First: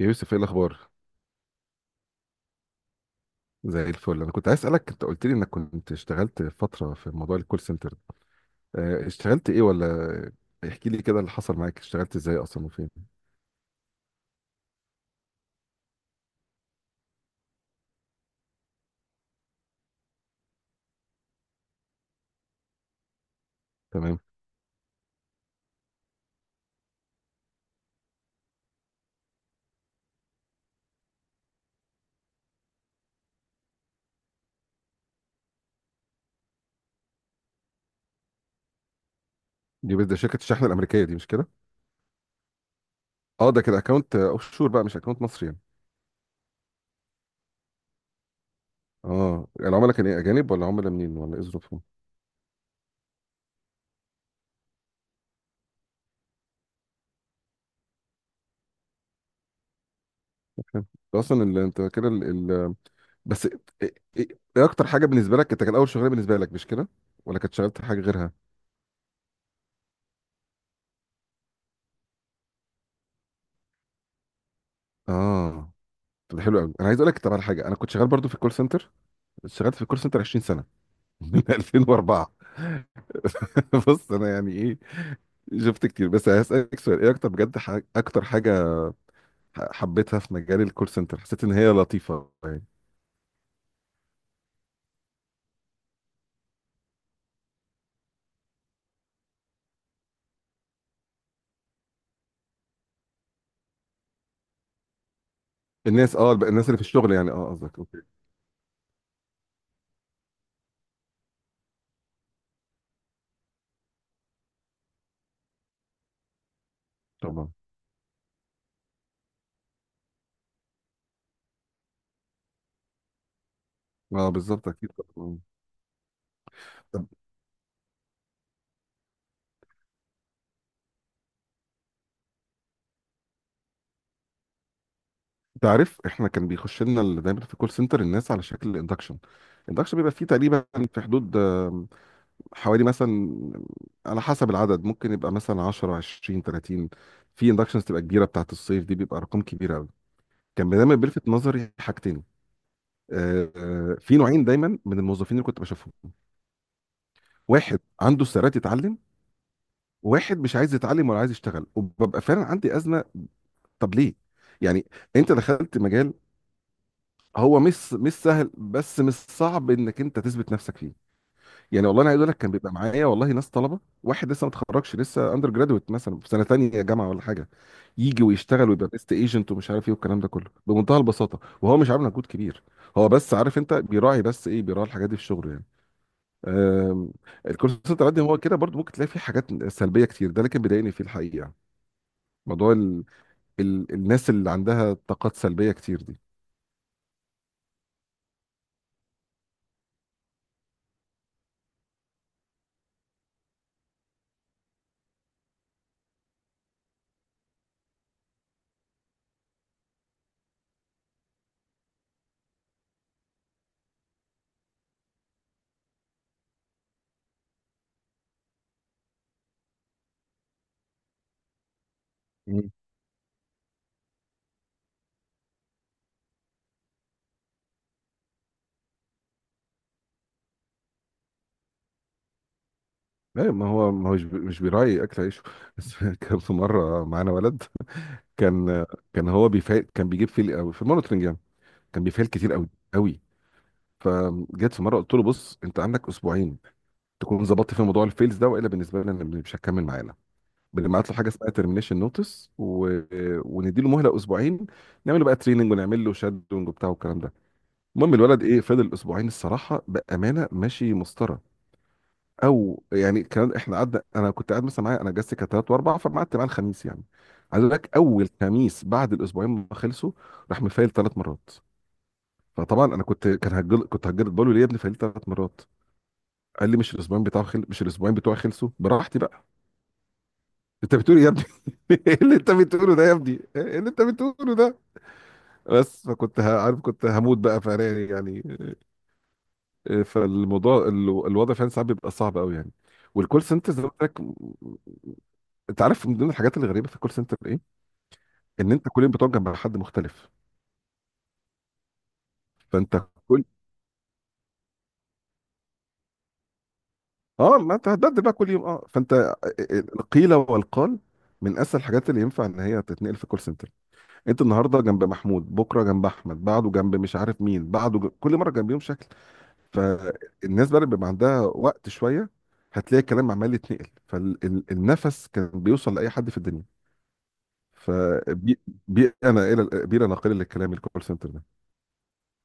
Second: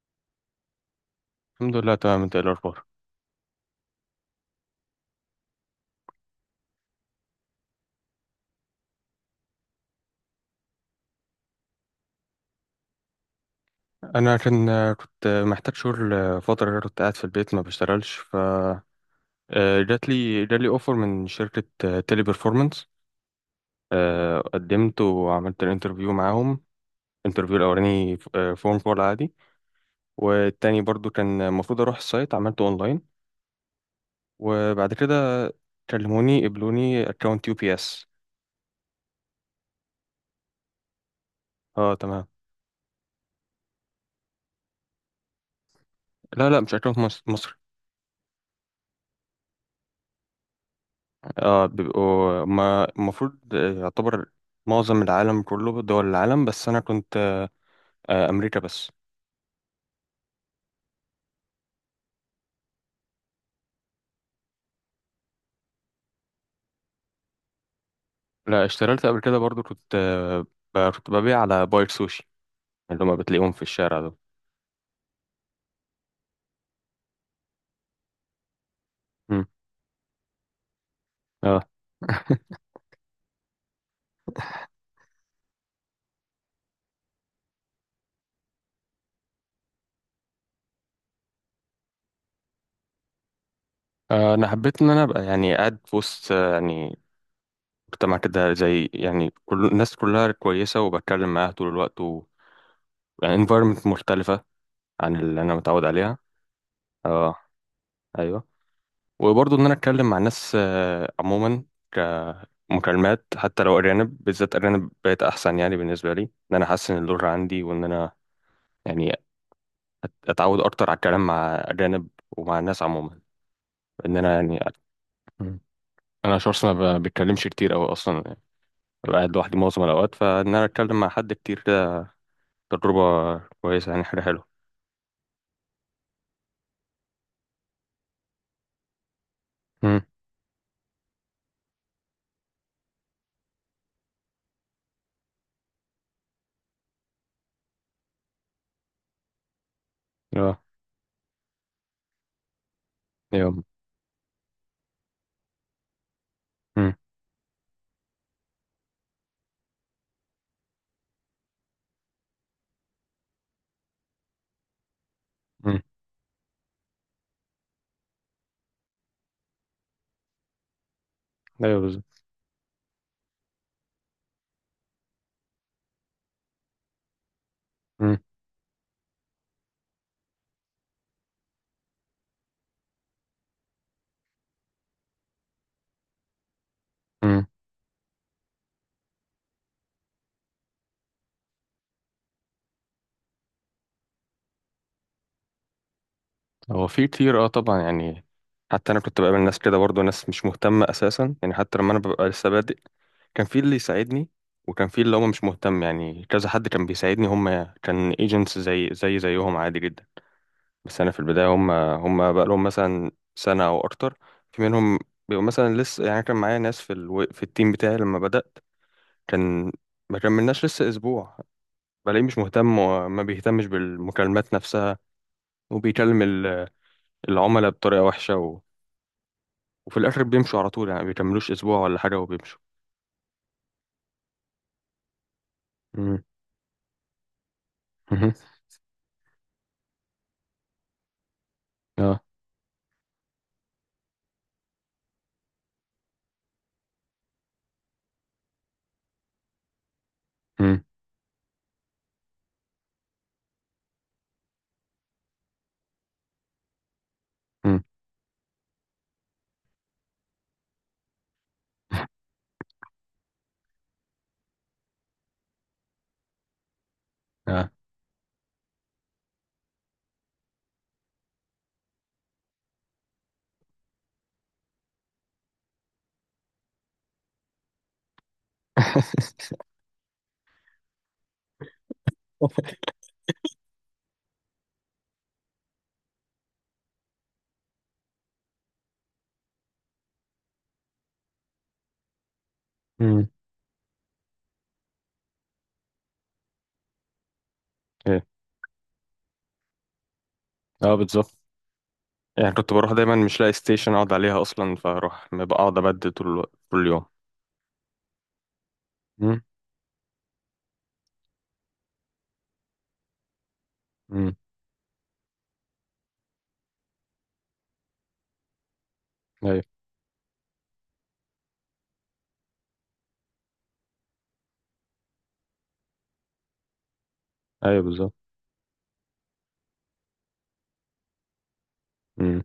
يا يوسف، ايه الاخبار؟ الحمد لله، تمام. انت ايه الاخبار؟ زي الفل، انا كنت عايز اسالك. انت قلت لي انك كنت اشتغلت فتره في موضوع الكول سنتر. اه، اشتغلت ايه ولا احكي لي كده اللي حصل معاك. اشتغلت ازاي اصلا وفين؟ انا كنت محتاج شغل فتره كده، كنت قاعد في البيت ما بشتغلش. ف آه، جات لي اوفر من شركه تيلي بيرفورمانس. تمام. قدمت وعملت الانترفيو معاهم. الانترفيو الاولاني فون كول عادي، والتاني برضو كان المفروض اروح السايت، عملته اونلاين. وبعد كده كلموني، قبلوني اكونت يو بي اس. دي بس ده شركه الشحن الامريكيه دي، مش كده؟ اه، تمام. اه، ده كده اكونت اوف شور بقى، مش اكونت مصري يعني. لا لا، مش اكونت مصر. اه، العملاء كان ايه، اجانب ولا عملاء منين ولا ايه اه، ظروفهم؟ بيبقوا، ما المفروض يعتبر معظم العالم كله، دول العالم، بس انا كنت امريكا بس. فاهم. ده اصلا انت كده ال- بس ايه، ايه- ايه اكتر حاجه بالنسبه لك؟ انت كان اول شغلانه بالنسبه لك، مش كده؟ ولا كنت شغلت حاجه غيرها؟ لا، اشتغلت قبل كده برضو، كنت كنت ببيع على بايت سوشي، اللي هما بتلاقيهم في الشارع دول. اه، طب ده حلو قوي، انا عايز اقول لك طب على حاجه. انا كنت شغال برضو في الكول سنتر، مم. اشتغلت في الكول سنتر 20 سنه من اه. 2004 بص، انا يعني ايه، شفت كتير، بس هسألك سؤال: ايه اكتر بجد، اكتر حاجه حبيتها في مجال الكول سنتر، حسيت ان هي لطيفه يعني؟ انا حبيت ان انا ابقى يعني قاعد في وسط يعني مجتمع كده، زي يعني كل الناس كلها كويسة وبتكلم معاها طول الوقت، و يعني environment مختلفة عن اللي انا متعود الناس، عليها. اه الناس اللي في الشغل يعني، اه. اه قصدك؟ اوكي. ايوه. وبرضو ان انا اتكلم مع ناس عموما مكالمات، حتى لو أرانب. بالذات أرانب بقت أحسن يعني بالنسبة لي، إن أنا أحسن اللغة طبعا. عندي، وإن أنا يعني أتعود أكتر على الكلام مع أرانب ومع الناس عموما، إن اه أنا يعني. بالظبط، اكيد طبعا. مم. أنا شخص ما طب، بتكلمش كتير أوي أصلا يعني، ببقى قاعد لوحدي معظم الأوقات، فإن أنا أتكلم مع حد كتير ده تجربة كويسة يعني، حاجة حلوة. تعرف احنا كان بيخش لنا دايما في الكول سنتر الناس على شكل الاندكشن. الاندكشن مم. بيبقى فيه تقريبا في حدود، حوالي مثلا، على حسب العدد، ممكن يبقى مثلا 10 20 30. في اندكشنز تبقى كبيره بتاعت الصيف دي بيبقى ارقام كبيره. أيوه. كان دايما بيلفت نظري حاجتين. أيوه. في نوعين دايما من الموظفين اللي كنت بشوفهم. مم. واحد عنده استعداد يتعلم، وواحد مش عايز يتعلم ولا عايز يشتغل، وببقى فعلا عندي أزمة. طب ليه؟ يعني انت دخلت مم. مجال هو مش سهل، بس مش صعب انك انت تثبت نفسك فيه أيوه يعني. والله انا عايز بالظبط. اقول لك، كان بيبقى معايا والله ناس طلبه، واحد لسه ما اتخرجش لسه اندر جرادويت، مثلا في سنه تانية جامعه ولا حاجه، مم. يجي ويشتغل ويبقى بيست ايجنت ومش عارف ايه والكلام ده كله بمنتهى البساطه، وهو مش عامل مجهود كبير. هو بس عارف انت بيراعي، بس ايه بيراعي الحاجات دي في شغله يعني. آم، مم. الكورس سنتر عندي هو كده برضو، ممكن تلاقي فيه حاجات سلبيه كتير ده، لكن بيضايقني فيه الحقيقه يعني موضوع الناس اللي عندها طاقات سلبيه كتير دي. هو في كتير، أه طبعا يعني. حتى أنا كنت بقابل ناس كده برضه، ناس مش مهتمة أساسا يعني. حتى لما أنا ببقى لسه بادئ، كان في اللي يساعدني وكان في اللي هو مش مهتم يعني. كذا حد كان بيساعدني، هم كان ايجنتس زي زي زيهم عادي جدا. بس انا في البدايه، هم بقى لهم مثلا سنه او اكتر. في منهم بيبقوا مثلا لسه يعني. كان معايا ناس في التيم بتاعي لما بدات، كان ما كملناش لسه اسبوع، بلاقيه مش مم. مهتم وما بيهتمش بالمكالمات نفسها. وبيكلم العملاء بطريقه وحشه، و... وفي الاخر بيمشوا على طول يعني، ما بيكملوش اسبوع ولا حاجه وبيمشوا. لا، ما هو مش بيراعي اكل عيشه. بس مم. كان في مره معانا ولد، مهم. كان كان هو بيفعل، كان بيجيب فيل قوي في المونترنج يعني. كان اه. بيفعل كتير قوي قوي. فجيت في مره، قلت له: بص انت عندك اسبوعين تكون ظبطت في موضوع الفيلز ده، والا بالنسبه لنا مش هتكمل معانا. مم. بنبعت له حاجه اسمها ترمينيشن نوتس، وندي له مهله اسبوعين، نعمل له بقى تريننج ونعمل له شادونج وبتاع والكلام ده. مم. المهم الولد ايه، فضل اسبوعين الصراحه بامانه ماشي مسطره. او يعني كان احنا قعدنا، انا كنت قاعد مثلا معايا، انا اجازتي كانت ثلاث واربع، فما قعدت معاه الخميس يعني. عايز اه. اقول لك، اول خميس بعد الاسبوعين ما خلصوا، راح مفايل ثلاث مرات. فطبعا انا كنت هجل بقول له: ليه يا ابني فايل ثلاث مرات؟ قال لي: مش الاسبوعين بتوعي خلصوا براحتي بقى؟ انت بتقول إيه يا ابني؟ ايه اللي انت بتقوله ده يا ابني؟ ايه اللي انت بتقوله ده؟ بس فكنت عارف كنت هموت بقى فراري يعني. فالموضوع الوضع فعلا ساعات بيبقى صعب قوي يعني. والكول سنتر زي ما قلت لك، انت عارف من ضمن الحاجات الغريبه في الكول سنتر ايه؟ ايه. ان انت كل يوم بتقعد جنب حد مختلف. اه بالظبط. يعني كنت بروح فانت دايما مش كل لاقي ستيشن اقعد عليها اصلا، فاروح ببقى اقعد ابدل طول الوقت طول اليوم. اه، ما انت هتبدل بقى كل يوم. اه، فانت امم. القيل والقال من اسهل الحاجات اللي ينفع ان هي تتنقل في كول سنتر. امم. انت النهارده جنب محمود، بكره جنب احمد، بعده جنب مش عارف مين، كل مره جنبيهم شكل. ايوه. فالناس بقى اللي بيبقى عندها وقت شويه، هتلاقي الكلام عمال يتنقل، فالنفس كان بيوصل لاي حد في الدنيا. ايوه بالظبط. فبيئنا الى بيئه ناقله للكلام الكول سنتر ده. امم.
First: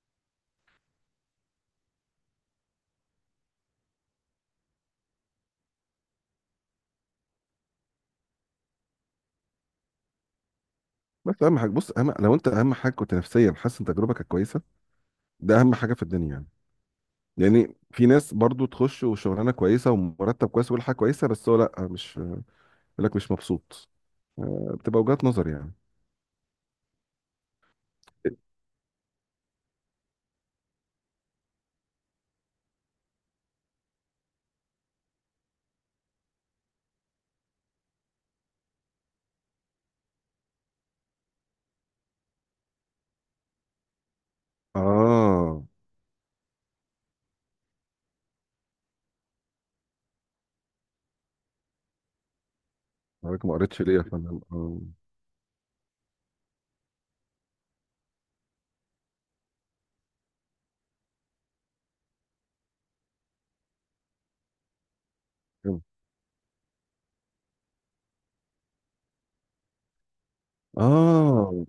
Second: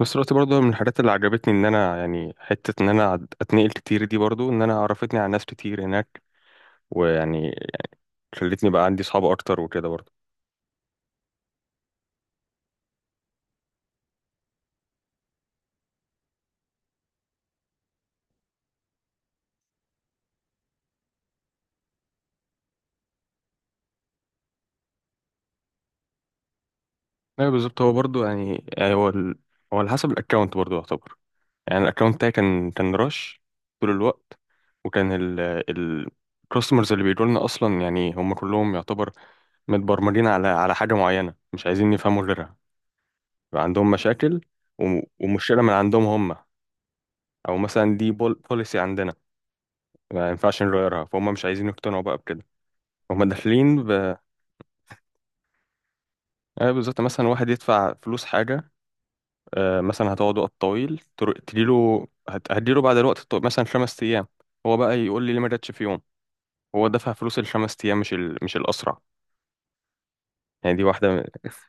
بس دلوقتي برضه من الحاجات اللي عجبتني ان انا يعني حته ان انا اتنقل كتير دي، برضه ان انا عرفتني على ناس كتير هناك، ويعني خلتني بقى عندي صحاب اكتر وكده برضه. بس اهم حاجه، بص، أهم لو انت اهم حاجه كنت نفسيا حاسس ان تجربتك كويسه، ده اهم حاجه في الدنيا يعني. يعني في ناس برضو تخش وشغلانه كويسه ومرتب كويس وكل حاجه كويسه، بس هو لا، مش يقول لك مش مبسوط. بتبقى وجهات نظر يعني. ايوه بالظبط. هو برضه يعني، يعني هو، ال... هو على حسب الاكونت برضه يعتبر. يعني الاكونت بتاعي كان رش طول الوقت، وكان الكاستمرز اللي بيجوا لنا اصلا يعني، هم كلهم يعتبر متبرمجين على حاجة معينة، مش عايزين يفهموا غيرها. يبقى عندهم مشاكل، ومشكلة اه، من عندهم هم، أو مثلا دي بول بوليسي عندنا ما ينفعش نغيرها، فهم مش عايزين يقتنعوا بقى بكده، هم حضرتك ما قريتش داخلين ليه يا ب. فندم؟ اه آه بالظبط. مثلا واحد يدفع فلوس حاجة، آه مثلا هتقعد وقت طويل، هتديله بعد الوقت الطويل مثلا خمس أيام، هو بقى يقول لي ليه ما جاتش كده. في يوم. هو دفع فلوس الخمس أيام، مش ال... مش الأسرع يعني. دي واحدة من. آه،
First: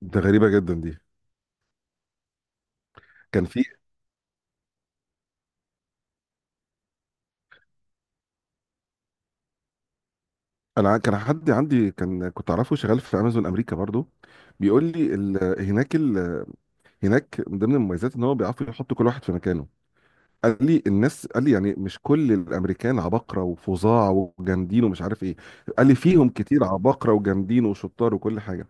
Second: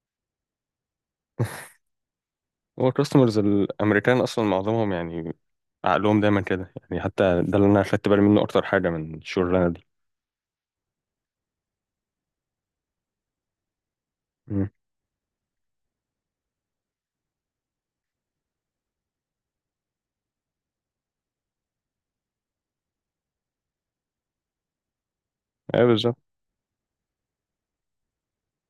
ده غريبه جدا دي. هو الكاستمرز كان في الأمريكان أصلا معظمهم يعني عقلهم دايما كده يعني، حتى ده اللي انا خدت بالي منه اكتر حاجه من الشغلانه دي. انا كان حد عندي كان كنت اعرفه شغال في امازون امريكا برضو، امم. بيقول لي هناك من ضمن المميزات ان هو بيعرفوا يحطوا كل واحد في مكانه. قال لي الناس، قال لي يعني مش كل الامريكان عباقره وفظاع وجامدين ومش عارف ايه. ايوه قال لي بالظبط. فيهم كتير عباقره وجامدين وشطار وكل حاجه.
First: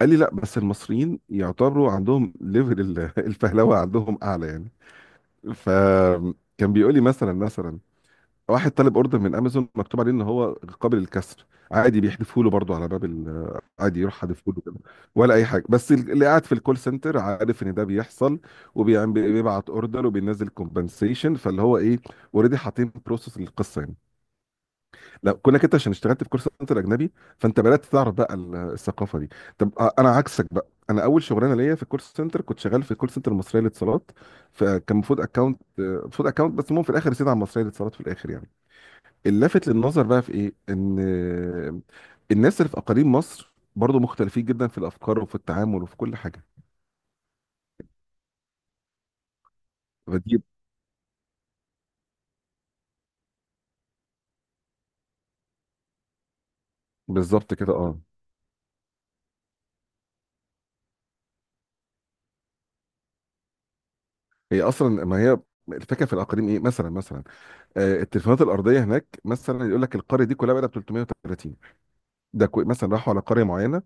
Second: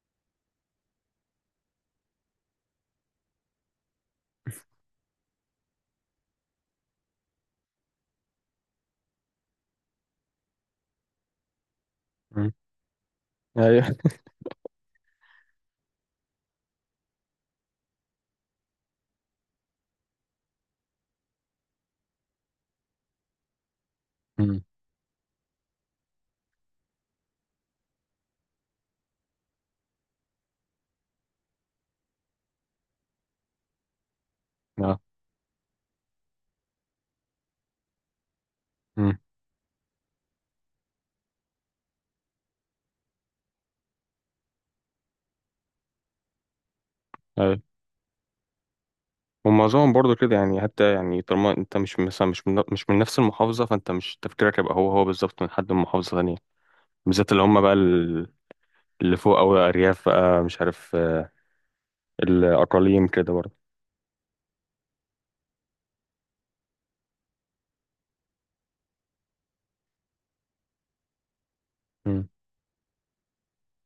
قال لي: لا، بس المصريين يعتبروا عندهم ليفل الفهلوه عندهم اعلى يعني. فكان بيقول لي مثلا واحد طالب اوردر من امازون مكتوب عليه ان هو قابل للكسر، عادي بيحذفوا له امم. برضه على باب ايوه. عادي يروح حادفه له كده، ولا اي حاجه، بس اللي قاعد في الكول سنتر عارف ان ده بيحصل وبيبعت اوردر وبينزل كومبنسيشن. فاللي هو ايه، اوريدي حاطين بروسس للقصه يعني. امم. لا كونك انت عشان اشتغلت في كول سنتر اجنبي، فانت بدات تعرف بقى الثقافه دي. طب انا عكسك بقى. انا اول شغلانه ليا في الكول سنتر كنت شغال في الكول سنتر المصريه للاتصالات، فكان اه. المفروض اكونت، المفروض اكونت، بس المهم في الاخر رسيت على المصريه للاتصالات في الاخر يعني. امم. اللافت للنظر بقى في ايه، ان الناس اللي في اقاليم مصر برضو مختلفين جدا في الافكار وفي التعامل وفي كل حاجه. ايوه. ومعظمهم برضو كده فدي يعني، حتى يعني طالما انت مش مثلا، مش من، مش من نفس المحافظه، فانت مش تفكيرك يبقى هو هو بالظبط من حد من محافظه ثانيه. بالذات اللي بالظبط هم بقى، كده اه. اللي فوق او الارياف بقى مش عارف، الاقاليم كده برضو. هي اصلا ما هي الفكره في الاقاليم ايه؟ مثلا آه، التليفونات الارضيه هناك مثلا، يقول لك القريه دي كلها بقى 330. امم. مثلا راحوا على قريه معينه،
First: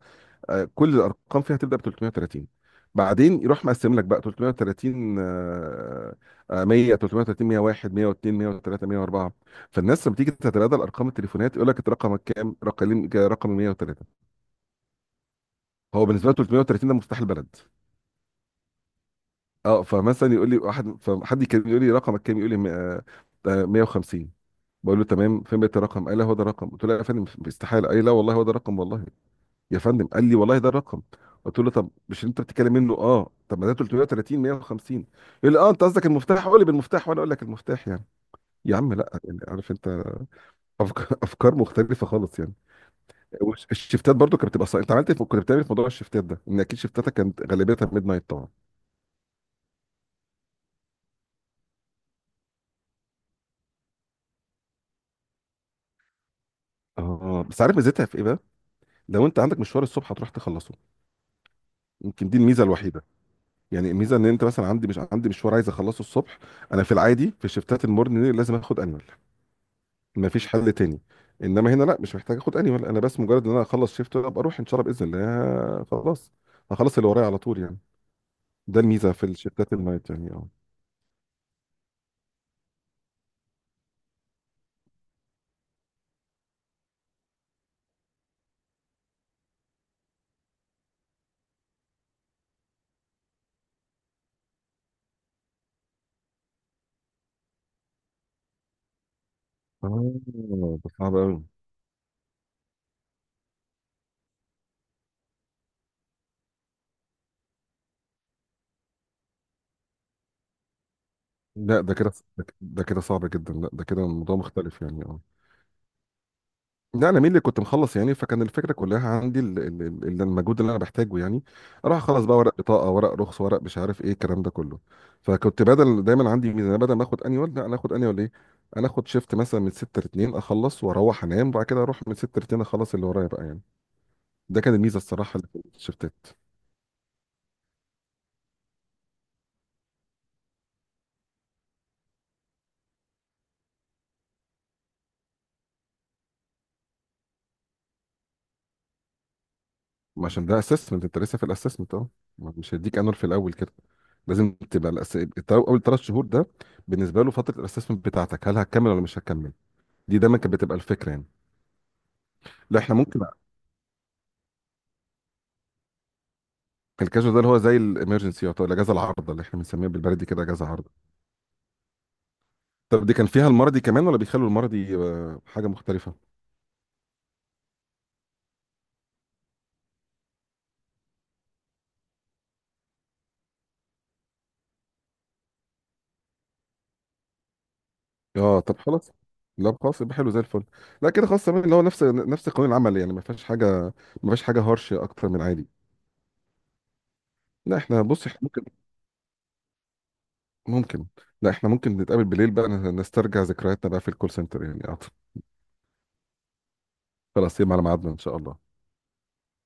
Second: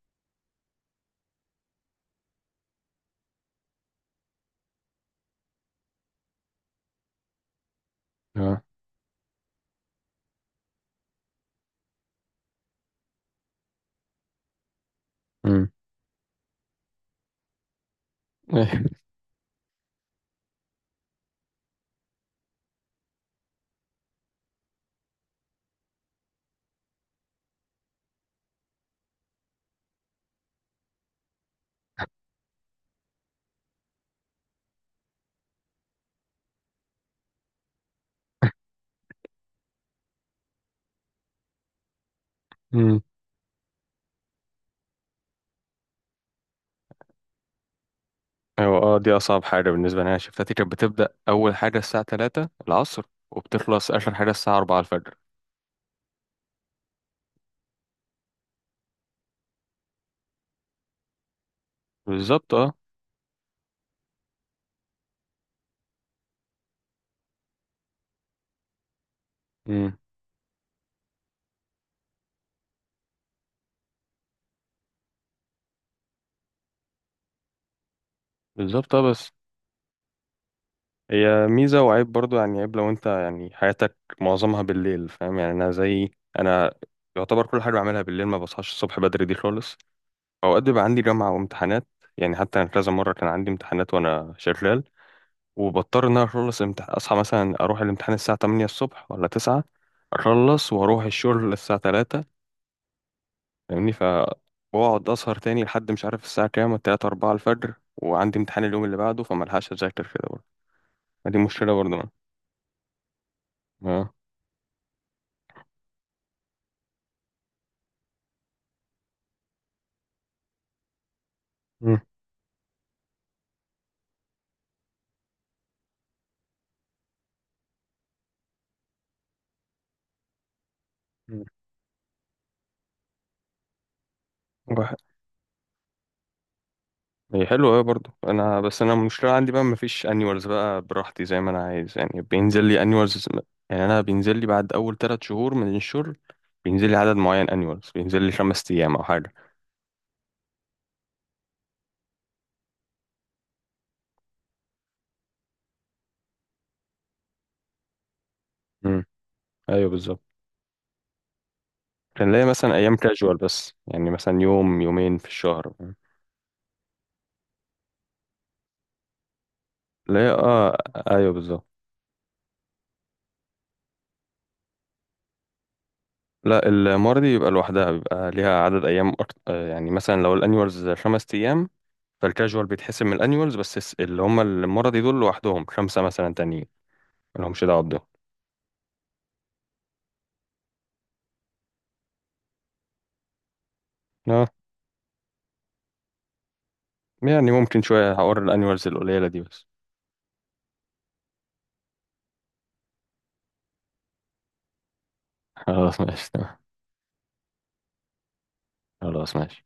كل الارقام فيها تبدا ب 330، بعدين يروح مقسم لك بقى 330، 100، 330، 101، 102، اه. 103، 104. فالناس لما تيجي تتبادل ارقام التليفونات، يقول لك: انت رقمك كام؟ رقم 103. امم. هو بالنسبه له 330 ده مفتاح البلد. اه، فمثلا يقول لي واحد، فحد كان يقول لي رقمك كام؟ يقول لي 150. بقول له تمام، فين بقيت الرقم؟ قال: لا هو ده الرقم. قلت له: لا يا فندم، استحاله. قال لي: لا والله هو ده الرقم، والله يا فندم. قال لي: والله ده الرقم. قلت له: طب مش انت بتتكلم منه؟ اه طب ما ده 330 150. يقول لي: اه انت قصدك المفتاح، قول لي بالمفتاح وانا اقول لك المفتاح يعني. يا عم لا، يعني عارف انت، افكار افكار مختلفه خالص يعني. الشفتات برضو كانت بتبقى صعبة. انت عملت إيه كنت بتعمل إيه في موضوع الشفتات ده؟ ان اكيد شفتاتك كانت غالبيتها ميد نايت طبعا. أيوة، اه دي أصعب حاجة بالنسبة لي. أنا شفتاتي كانت بتبدأ أول حاجة الساعة تلاتة العصر، وبتخلص آخر حاجة الساعة أربعة الفجر. اه، بس عارف ميزتها في ايه بقى؟ لو انت عندك مشوار الصبح هتروح تخلصه، يمكن دي بالظبط الميزه اه. الوحيده. يعني الميزه ان انت مثلا، عندي، مش عندي مشوار عايز اخلصه الصبح، انا في العادي في شفتات المورنينج لازم اخد انيول، مم. مفيش حل تاني. انما هنا لا، مش محتاج اخد انيمال، انا بس مجرد ان انا اخلص شيفت وابقى اروح ان شاء الله باذن الله، خلاص هخلص اللي ورايا على طول يعني. ده بالظبط اه. الميزه في بس الشيفتات النايت يعني اه. هي ميزة وعيب برضو يعني. عيب لو أنت يعني حياتك معظمها بالليل، فاهم يعني. أنا زي، أنا يعتبر كل حاجة بعملها بالليل، ما بصحاش الصبح بدري دي خالص. أوقات بيبقى عندي جامعة وامتحانات يعني، حتى أنا كذا مرة كان عندي امتحانات وأنا شغال، وبضطر إن أنا أصحى مثلا أروح الامتحان الساعة تمانية الصبح ولا تسعة، أخلص اه، ده وأروح صعب قوي. الشغل الساعة تلاتة. فاهمني. فبقعد اسهر تاني لحد مش عارف الساعه كام، 3 4 الفجر، وعندي امتحان اليوم اللي بعده، فملحقش اذاكر كده برضه. ما دي مشكله لا ده برضه أنا. كده ده كده صعب جدا. لا ده كده اه. الموضوع مختلف يعني اه. لا انا مين اللي كنت مخلص يعني، فكان الفكره كلها عندي المجهود اللي انا بحتاجه يعني، اروح مم. اخلص بقى ورق بطاقه، ورق رخص، ورق مش عارف ايه، الكلام ده كله. فكنت بدل، دايما عندي ميزانيه، بدل ما اخد انيول، لا انا اخد انيول ايه، انا اخد شيفت مثلا من 6 ل 2، اخلص واروح مم. انام، وبعد كده اروح من 6 ل 2 اخلص اللي ورايا بقى يعني. ده كان الميزه واحد، الصراحه اللي في الشيفتات. هي حلوة أوي برضه. أنا بس أنا المشكلة عندي بقى، مفيش أنيوالز بقى براحتي زي ما أنا عايز يعني. بينزل لي أنيوالز، يعني أنا بينزل لي بعد أول تلات شهور من الشغل، بينزل لي عدد معين أنيوالز، بينزل لي خمس أيام أو حاجة. ما عشان ده اسسمنت، انت لسه في الاسسمنت اهو، مش هيديك انيول في الاول كده. لازم تبقى اول ثلاث شهور ده بالنسبه له فتره الاسسمنت بتاعتك، هل هتكمل ولا امم. مش هتكمل. أيوه دي بالظبط. دايما كانت بتبقى الفكره يعني. كان ليا مثلا لا احنا أيام ممكن، كاجوال بس يعني، مثلا يوم يومين في الشهر. الكاجوال ده اللي هو زي الامرجنسي او الاجازه العارضه اللي احنا بنسميها بالبلدي لا، كده اجازه اه. عارضه. أيوه بالظبط. طب دي كان فيها المرضي كمان ولا بيخلوا المرضي حاجه مختلفه؟ لا، المرضي بيبقى لوحدها، بيبقى ليها عدد ايام أكت... آه، يعني مثلا لو الانيوالز خمس ايام، فالكاجوال بيتحسب من الانيوالز، بس اللي هم المرضي دول لوحدهم خمسه مثلا تانيين، ملهمش دعوه بده. اه طب خلاص. لا خلاص، يبقى حلو زي الفل. لا كده خلاص تمام، اللي هو نفس قانون العمل يعني، ما فيهاش حاجه، ما فيهاش اه. حاجه هارش اكتر من عادي. يعني لا ممكن احنا شويه بص، هقول احنا ممكن الانيوالز القليله دي بس. ممكن لا احنا ممكن نتقابل بالليل بقى نسترجع ذكرياتنا بقى في الكول سنتر يعني أعتقد. خلاص ماشي تمام. خلاص يبقى على ميعادنا ان شاء الله. خلاص ماشي.